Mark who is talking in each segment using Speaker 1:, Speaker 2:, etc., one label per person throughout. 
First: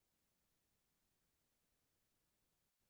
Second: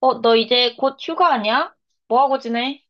Speaker 1: 너 이제 곧 휴가 아니야? 뭐 하고 지내?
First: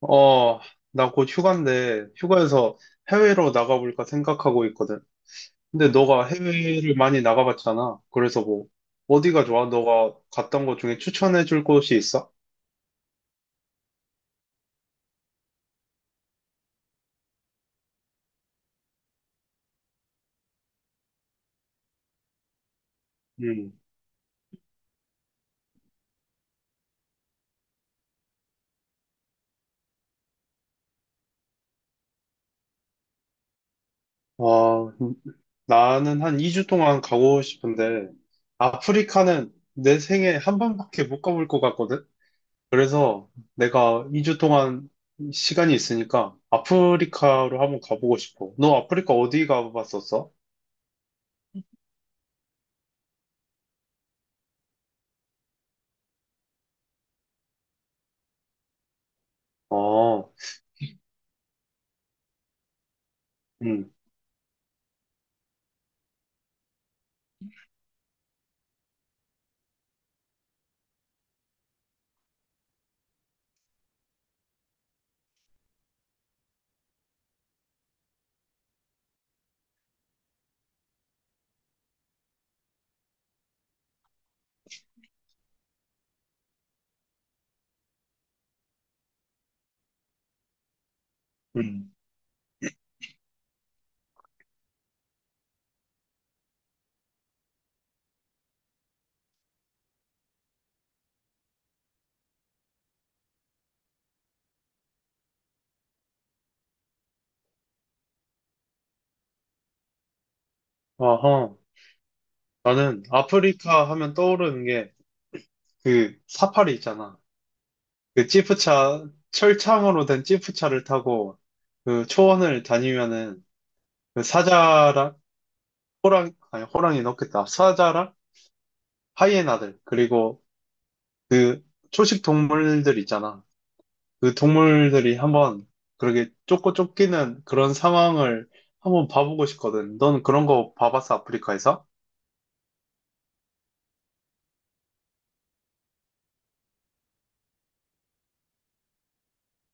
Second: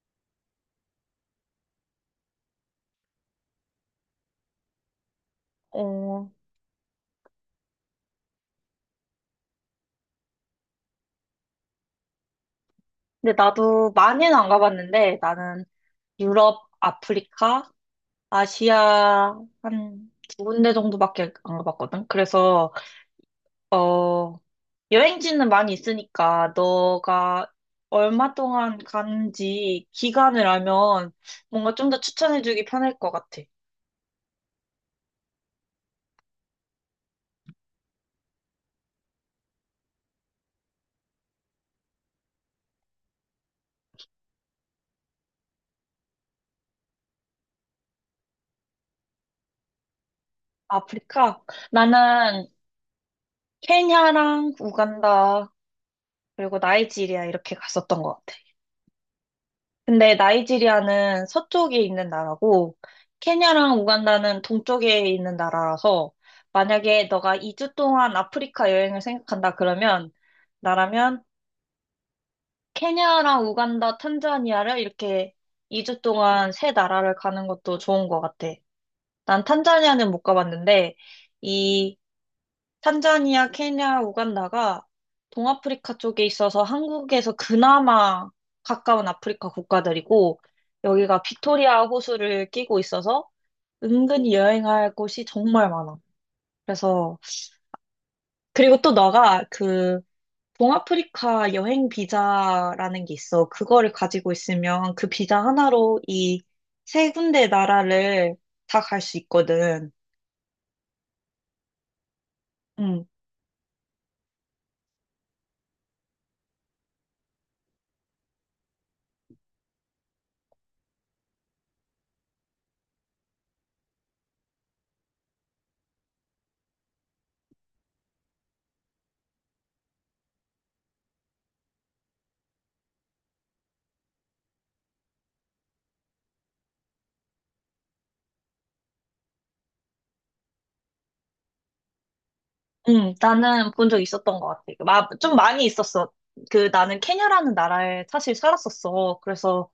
Speaker 2: 어, 나 곧 휴가인데, 휴가에서 해외로 나가볼까 생각하고 있거든. 근데 너가
Speaker 1: 어,
Speaker 2: 해외를 많이 나가봤잖아. 그래서 뭐, 어디가 좋아? 너가 갔던 곳 중에 추천해줄 곳이 있어?
Speaker 1: 근데 나도 많이는 안 가봤는데 나는 유럽, 아프리카, 아시아 한 두 군데 정도밖에 안 가봤거든. 그래서
Speaker 2: 음.
Speaker 1: 어, 여행지는 많이 있으니까 너가 얼마 동안 가는지 기간을 알면 뭔가 좀 더 추천해주기 편할 것 같아.
Speaker 2: 어, 나는 한 2주 동안 가고 싶은데, 아프리카는 내 생에 한 번밖에 못 가볼 것 같거든? 그래서 내가 2주 동안 시간이 있으니까 아프리카로 한번 가보고 싶어. 너 아프리카 어디 가봤었어?
Speaker 1: 아프리카? 나는 케냐랑 우간다 그리고 나이지리아 이렇게 갔었던 것 같아. 근데
Speaker 2: 어,
Speaker 1: 나이지리아는 서쪽에 있는 나라고 케냐랑
Speaker 2: 음.
Speaker 1: 우간다는 동쪽에 있는 나라라서 만약에 너가 2주 동안 아프리카 여행을 생각한다 그러면 나라면 케냐랑 우간다, 탄자니아를 이렇게 2주 동안 세 나라를 가는 것도 좋은 것 같아. 난 탄자니아는 못 가봤는데 탄자니아, 케냐, 우간다가 동아프리카 쪽에 있어서 한국에서 그나마 가까운 아프리카 국가들이고 여기가 빅토리아
Speaker 2: 음.
Speaker 1: 호수를 끼고 있어서 은근히 여행할 곳이 정말 많아. 그래서 그리고 또 너가 그 동아프리카 여행 비자라는 게 있어. 그거를 가지고 있으면 그 비자 하나로 이 세 군데 나라를 다 갈 수 있거든.
Speaker 2: 어허. 나는
Speaker 1: 음.
Speaker 2: 아프리카 하면 떠오르는 게 그 사파리 있잖아. 그 지프차, 철창으로 된 지프차를 타고 그 초원을 다니면은 그 사자랑 호랑, 아니 호랑이 넣겠다. 사자랑 하이에나들, 그리고 그 초식 동물들 있잖아. 그 동물들이 한번 그렇게 쫓고 쫓기는 그런 상황을 한번 봐보고 싶거든. 넌 그런 거 봐봤어, 아프리카에서?
Speaker 1: 응. 나는 본 적 있었던 것 같아. 좀 많이 있었어. 나는 케냐라는 나라에 사실 살았었어. 그래서,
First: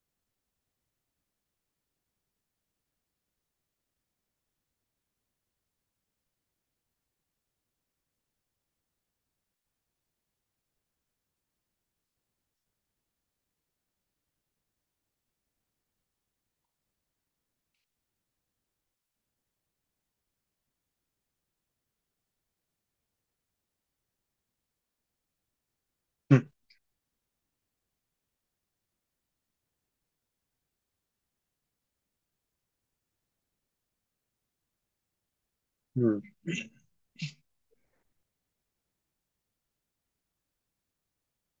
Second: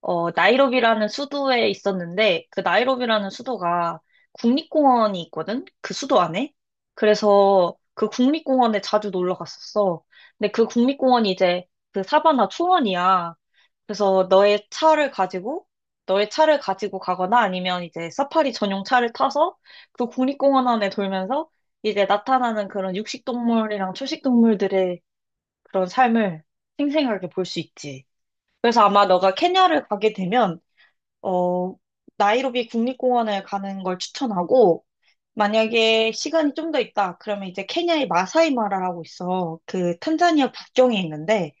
Speaker 1: 나이로비라는 수도에 있었는데, 그 나이로비라는 수도가 국립공원이 있거든? 그 수도 안에? 그래서 그 국립공원에 자주 놀러 갔었어. 근데 그 국립공원이 이제 그 사바나 초원이야. 그래서 너의 차를 가지고 가거나 아니면 이제 사파리 전용 차를 타서 그 국립공원 안에 돌면서 이제 나타나는 그런 육식동물이랑 초식동물들의 그런 삶을
Speaker 2: 응,
Speaker 1: 생생하게 볼 수 있지. 그래서 아마 너가 케냐를 가게 되면, 어, 나이로비 국립공원을 가는 걸 추천하고, 만약에
Speaker 2: 응,
Speaker 1: 시간이 좀 더 있다, 그러면 이제 케냐의 마사이 마라라고 있어. 그 탄자니아 국경에 있는데,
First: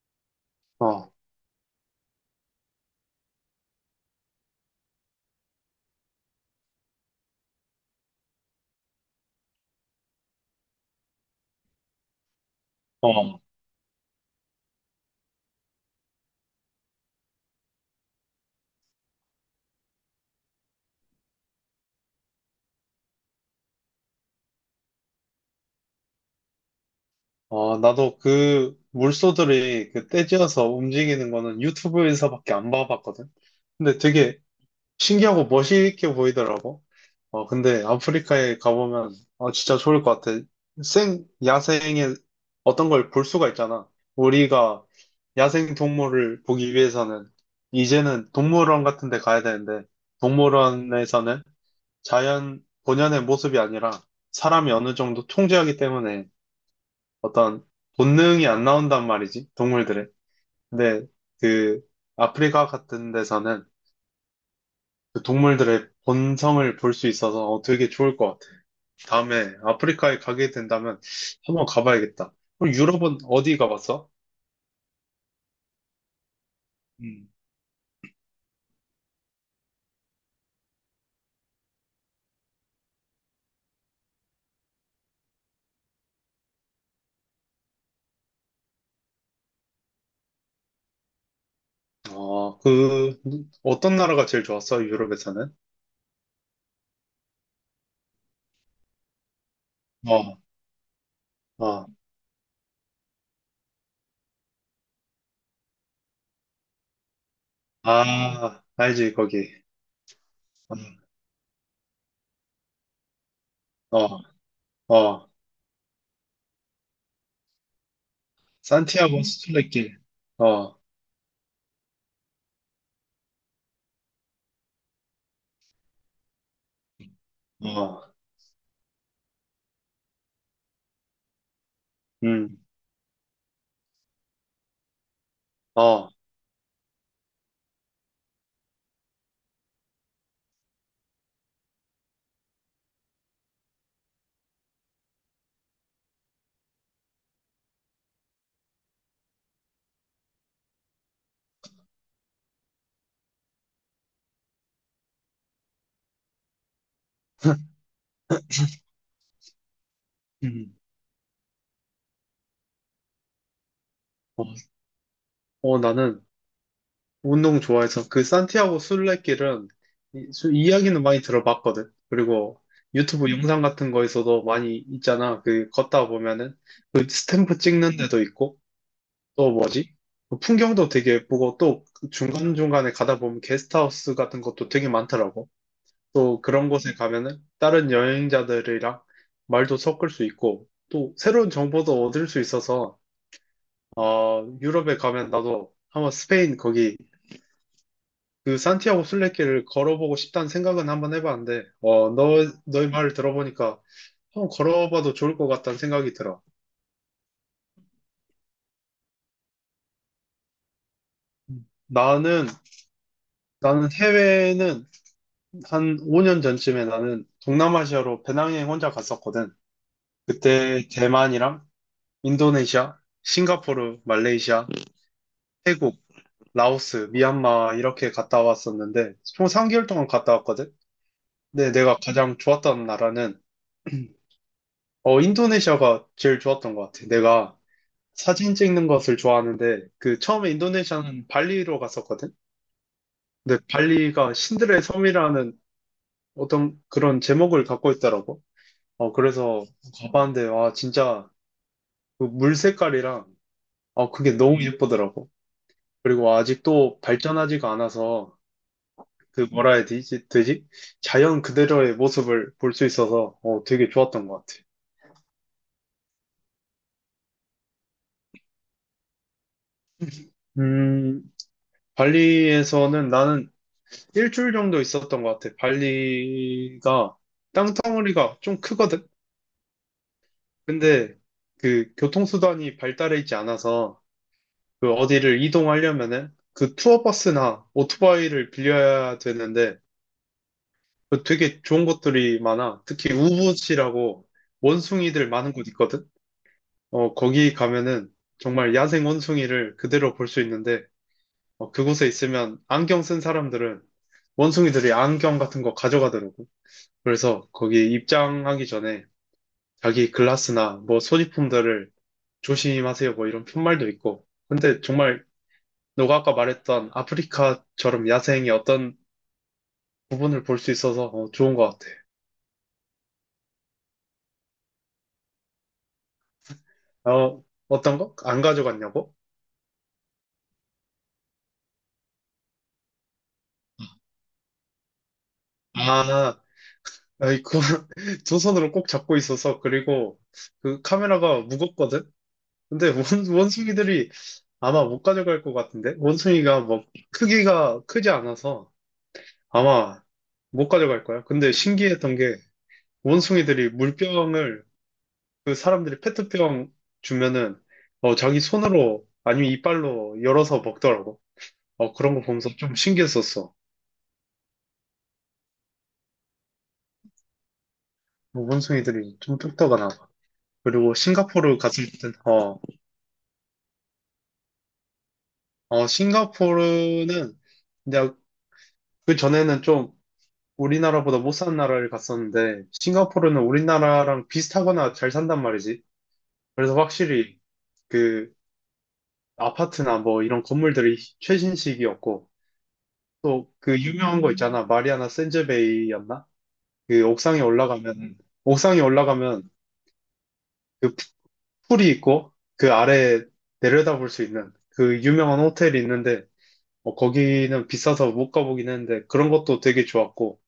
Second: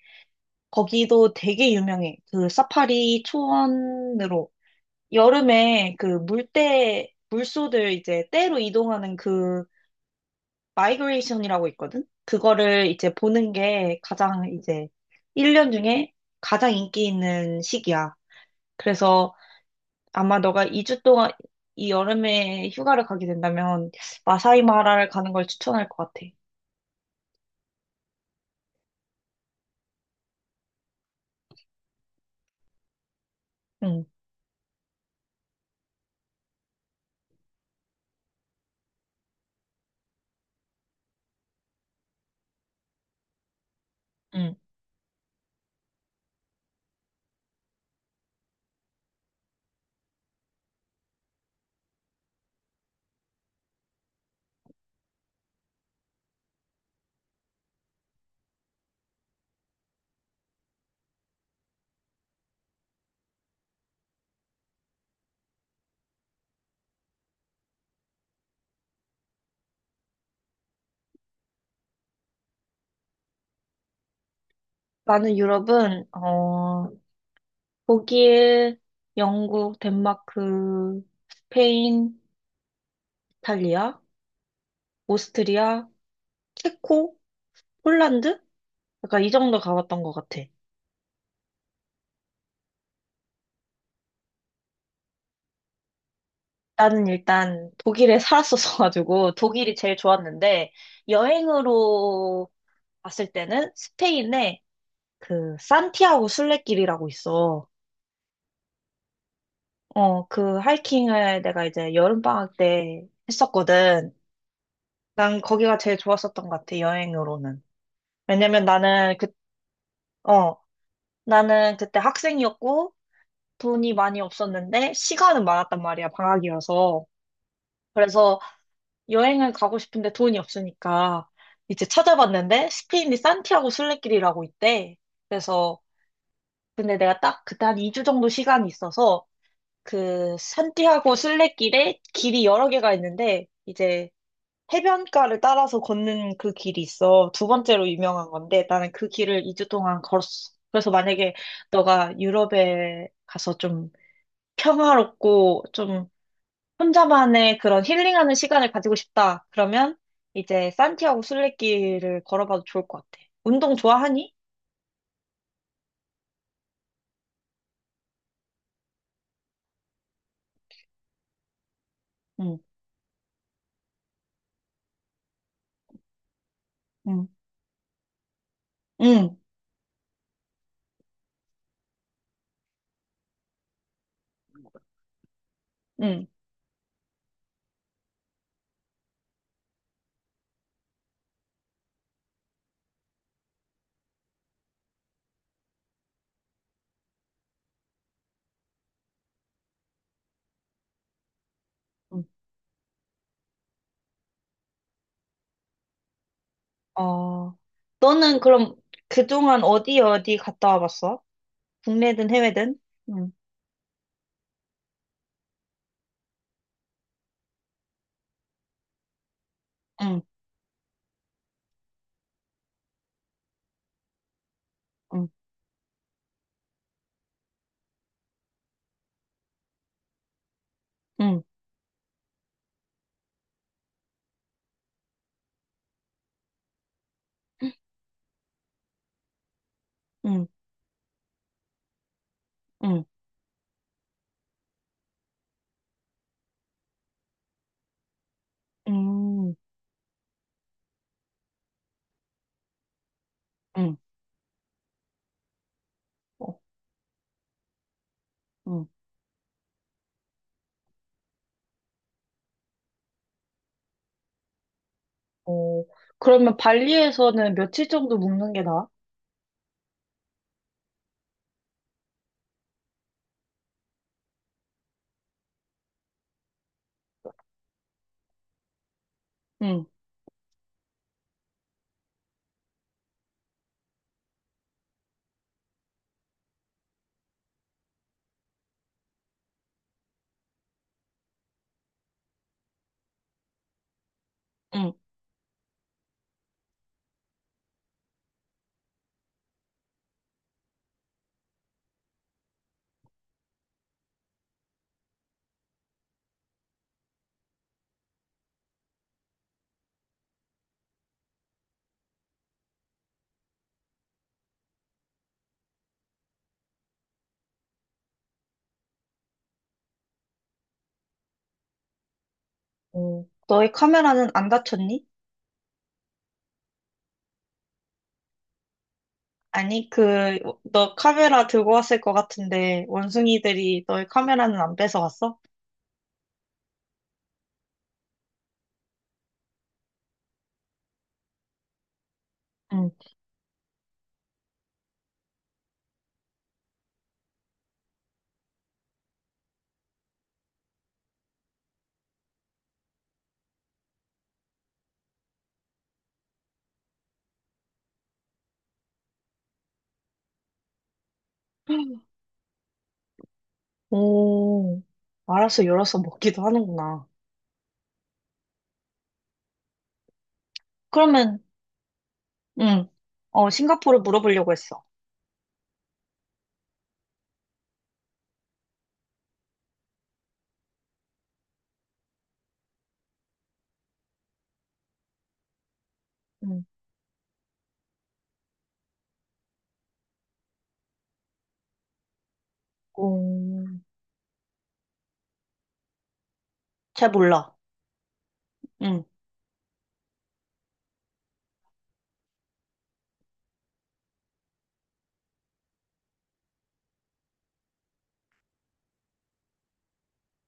Speaker 2: 어,
Speaker 1: 거기도 되게 유명해. 그 사파리 초원으로. 여름에 그 물소들 이제 떼로 이동하는 그 마이그레이션이라고 있거든? 그거를 이제
Speaker 2: 어.
Speaker 1: 보는 게 가장 이제 1년 중에 가장 인기 있는 시기야. 그래서 아마 너가 2주 동안 이 여름에 휴가를 가게 된다면 마사이 마라를 가는 걸 추천할 것 같아.
Speaker 2: 아, 나도 그 물소들이 그 떼지어서 움직이는 거는 유튜브에서밖에 안 봐봤거든. 근데
Speaker 1: 응.
Speaker 2: 되게 신기하고 멋있게 보이더라고. 어, 근데 아프리카에 가보면 어, 진짜 좋을 것 같아. 야생의 어떤 걸 볼 수가 있잖아.
Speaker 1: 응.
Speaker 2: 우리가 야생 동물을 보기 위해서는 이제는 동물원 같은 데 가야 되는데 동물원에서는 자연 본연의 모습이 아니라 사람이 어느 정도 통제하기 때문에 어떤 본능이 안 나온단 말이지, 동물들의. 근데 그 아프리카 같은 데서는 그 동물들의 본성을 볼 수 있어서 어, 되게 좋을 것 같아. 다음에 아프리카에 가게 된다면 한번 가봐야겠다. 그럼 유럽은 어디 가봤어?
Speaker 1: 나는 유럽은, 어,
Speaker 2: 음.
Speaker 1: 독일, 영국, 덴마크, 스페인, 이탈리아, 오스트리아, 체코, 폴란드? 약간 이 정도 가봤던 것 같아.
Speaker 2: 어, 그, 어떤 나라가 제일 좋았어, 유럽에서는?
Speaker 1: 나는 일단 독일에 살았었어가지고 독일이 제일
Speaker 2: 어,
Speaker 1: 좋았는데
Speaker 2: 어,
Speaker 1: 여행으로 봤을 때는 스페인에 그 산티아고 순례길이라고 있어.
Speaker 2: 아, 알지, 거기.
Speaker 1: 어, 그
Speaker 2: 음.
Speaker 1: 하이킹을 내가 이제 여름방학 때 했었거든.
Speaker 2: 어, 어,
Speaker 1: 난 거기가 제일 좋았었던 것 같아, 여행으로는. 왜냐면 나는
Speaker 2: 산티아고
Speaker 1: 그,
Speaker 2: 수출레길
Speaker 1: 어,
Speaker 2: 어,
Speaker 1: 나는 그때 학생이었고 돈이 많이 없었는데 시간은 많았단 말이야, 방학이어서.
Speaker 2: 어,
Speaker 1: 그래서 여행을 가고 싶은데 돈이 없으니까 이제
Speaker 2: 음,
Speaker 1: 찾아봤는데 스페인이 산티아고 순례길이라고 있대. 그래서
Speaker 2: 어,
Speaker 1: 근데 내가 딱 그때 한 2주 정도 시간이 있어서 그 산티아고 순례길에 길이 여러 개가 있는데 이제 해변가를 따라서 걷는 그 길이 있어. 두 번째로 유명한 건데 나는 그 길을 2주 동안 걸었어. 그래서 만약에 너가 유럽에 가서 좀 평화롭고 좀 혼자만의 그런 힐링하는 시간을 가지고 싶다. 그러면 이제
Speaker 2: 음.
Speaker 1: 산티아고 순례길을 걸어봐도 좋을 것 같아. 운동 좋아하니?
Speaker 2: 어, 어, 나는 운동 좋아해서 그 산티아고 순례길은 이야기는 많이 들어봤거든.
Speaker 1: 응.
Speaker 2: 그리고 유튜브 영상 같은 거에서도 많이 있잖아. 그 걷다 보면은 그
Speaker 1: 응.
Speaker 2: 스탬프 찍는 데도 있고
Speaker 1: 응.
Speaker 2: 또 뭐지? 그 풍경도 되게 예쁘고 또 중간중간에 가다 보면 게스트하우스 같은 것도 되게 많더라고.
Speaker 1: 응.
Speaker 2: 또 그런 곳에 가면은 다른 여행자들이랑 말도 섞을 수 있고 또 새로운 정보도 얻을 수 있어서 어, 유럽에 가면 나도 한번 스페인 거기 그 산티아고 순례길을 걸어보고 싶다는 생각은 한번 해봤는데, 어,
Speaker 1: 응.
Speaker 2: 너의 말을 들어보니까 한번 걸어봐도 좋을 것 같다는 생각이 들어.
Speaker 1: 어. 너는 그럼 그동안 어디 어디 갔다 와봤어? 국내든
Speaker 2: 나는,
Speaker 1: 해외든? 응.
Speaker 2: 나는 해외는 한 5년 전쯤에 나는 동남아시아로 배낭여행 혼자 갔었거든.
Speaker 1: 응.
Speaker 2: 그때 대만이랑 인도네시아, 싱가포르, 말레이시아,
Speaker 1: 응.
Speaker 2: 태국, 라오스, 미얀마 이렇게 갔다 왔었는데, 총 3개월 동안 갔다 왔거든.
Speaker 1: 응.
Speaker 2: 근데 내가 가장 좋았던 나라는, 어, 인도네시아가 제일 좋았던 것 같아. 내가 사진 찍는 것을 좋아하는데 그
Speaker 1: 응.
Speaker 2: 처음에 인도네시아는 발리로 갔었거든.
Speaker 1: 응.
Speaker 2: 근데 발리가 신들의 섬이라는 어떤 그런 제목을 갖고 있더라고. 어,
Speaker 1: 응.
Speaker 2: 그래서 가봤는데 와, 진짜 그물 색깔이랑
Speaker 1: 응.
Speaker 2: 어, 그게 너무 예쁘더라고. 그리고
Speaker 1: 어.
Speaker 2: 아직도 발전하지가 않아서
Speaker 1: 응.
Speaker 2: 그 뭐라 해야 되지? 자연 그대로의 모습을 볼 수 있어서 어, 되게 좋았던 것 같아.
Speaker 1: 어, 그러면 발리에서는 며칠 정도 묵는 게 나아?
Speaker 2: 음 발리에서는 나는 일주일 정도 있었던 것 같아. 발리가 땅덩어리가 좀 크거든.
Speaker 1: 응.
Speaker 2: 근데 그 교통수단이 발달해 있지 않아서 그 어디를 이동하려면은 그 투어버스나 오토바이를 빌려야 되는데 그 되게 좋은 곳들이 많아. 특히 우붓이라고
Speaker 1: 응.
Speaker 2: 원숭이들 많은 곳 있거든. 어, 거기 가면은 정말 야생 원숭이를 그대로 볼 수 있는데 어, 그곳에 있으면 안경 쓴 사람들은 원숭이들이 안경 같은 거 가져가더라고. 그래서 거기 입장하기 전에 자기 글라스나 뭐 소지품들을 조심하세요 뭐 이런 푯말도 있고 근데 정말 너가 아까 말했던 아프리카처럼 야생의 어떤 부분을 볼 수 있어서 어, 좋은 것 같아.
Speaker 1: 너의 카메라는 안 다쳤니?
Speaker 2: 어, 어떤 거? 안 가져갔냐고?
Speaker 1: 아니, 너 카메라 들고 왔을 것 같은데, 원숭이들이 너의 카메라는 안 뺏어갔어?
Speaker 2: 아, 아이, 그거 두 손으로 꼭 잡고 있어서 그리고 그 카메라가 무겁거든? 근데
Speaker 1: 응.
Speaker 2: 원숭이들이 아마 못 가져갈 것 같은데? 원숭이가 뭐 크기가 크지 않아서 아마 못 가져갈 거야. 근데 신기했던 게 원숭이들이 물병을 그 사람들이 페트병 주면은 어, 자기 손으로 아니면 이빨로 열어서 먹더라고. 어, 그런 거 보면서 좀 신기했었어.
Speaker 1: 오, 알아서 열어서 먹기도 하는구나.
Speaker 2: 어, 원숭이들이 좀 똑똑하나 봐. 그리고
Speaker 1: 그러면,
Speaker 2: 싱가포르 갔을 땐, 어,
Speaker 1: 응, 싱가포르 물어보려고 했어.
Speaker 2: 어, 싱가포르는 내가 그 전에는 좀 우리나라보다 못 사는 나라를 갔었는데 싱가포르는 우리나라랑 비슷하거나 잘 산단 말이지.
Speaker 1: 응.
Speaker 2: 그래서 확실히 그 아파트나 뭐 이런 건물들이 최신식이었고 또
Speaker 1: 오,
Speaker 2: 그 유명한 거 있잖아. 마리아나 샌즈베이였나? 그
Speaker 1: 잘
Speaker 2: 옥상에
Speaker 1: 몰라.
Speaker 2: 올라가면, 옥상에
Speaker 1: 응.
Speaker 2: 올라가면 그 풀이 있고 그 아래 내려다볼 수 있는 그 유명한 호텔이 있는데 어, 거기는 비싸서 못 가보긴 했는데 그런 것도 되게 좋았고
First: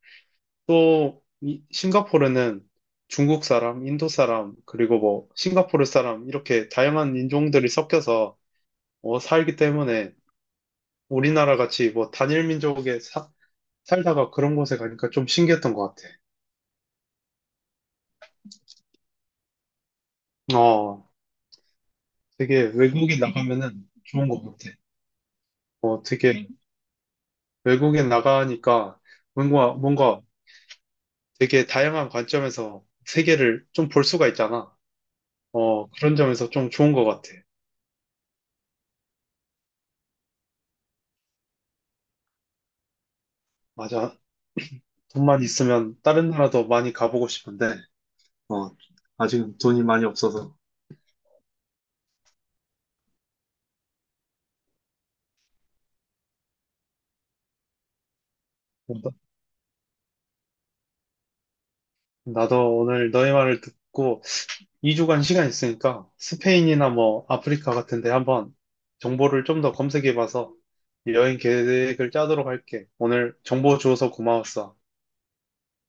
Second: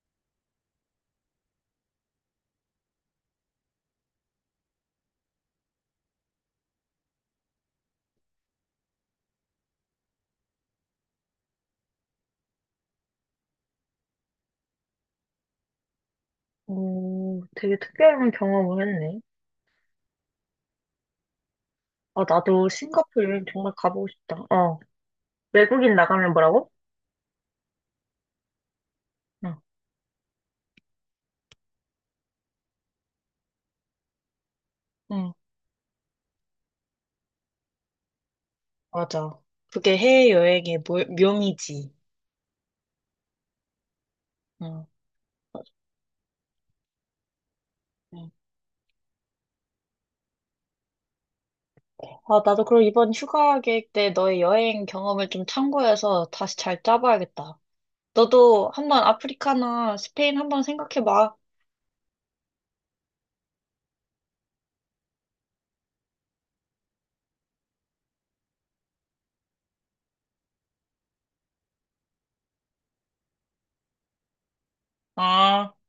Speaker 2: 또 싱가포르는 중국 사람, 인도 사람, 그리고 뭐 싱가포르 사람 이렇게 다양한 인종들이 섞여서 어, 살기 때문에 우리나라 같이 뭐 단일 민족에 살다가 그런 곳에 가니까 좀 신기했던 것 같아.
Speaker 1: 오, 되게 특별한 경험을 했네.
Speaker 2: 어,
Speaker 1: 아, 나도
Speaker 2: 되게 외국에
Speaker 1: 싱가포르 여행 정말
Speaker 2: 나가면은
Speaker 1: 가보고
Speaker 2: 좋은
Speaker 1: 싶다.
Speaker 2: 것 같아.
Speaker 1: 외국인
Speaker 2: 어,
Speaker 1: 나가면
Speaker 2: 되게
Speaker 1: 뭐라고?
Speaker 2: 외국에 나가니까 뭔가 되게 다양한 관점에서 세계를 좀 볼 수가 있잖아.
Speaker 1: 어.
Speaker 2: 어, 그런 점에서 좀 좋은 것 같아.
Speaker 1: 맞아. 그게 해외여행의 묘미지.
Speaker 2: 맞아.
Speaker 1: 응.
Speaker 2: 돈만 있으면 다른 나라도 많이 가보고 싶은데,
Speaker 1: 응.
Speaker 2: 어, 아직은 돈이 많이 없어서.
Speaker 1: 아, 나도 그럼 이번 휴가 계획 때 너의 여행 경험을 좀 참고해서 다시 잘 짜봐야겠다. 너도 한번 아프리카나 스페인 한번 생각해봐.
Speaker 2: 나도 오늘 너의 말을 듣고 2주간 시간 있으니까 스페인이나 뭐 아프리카 같은데 한번 정보를 좀 더 검색해봐서 여행 계획을 짜도록 할게. 오늘 정보 주어서 고마웠어.
Speaker 1: 아.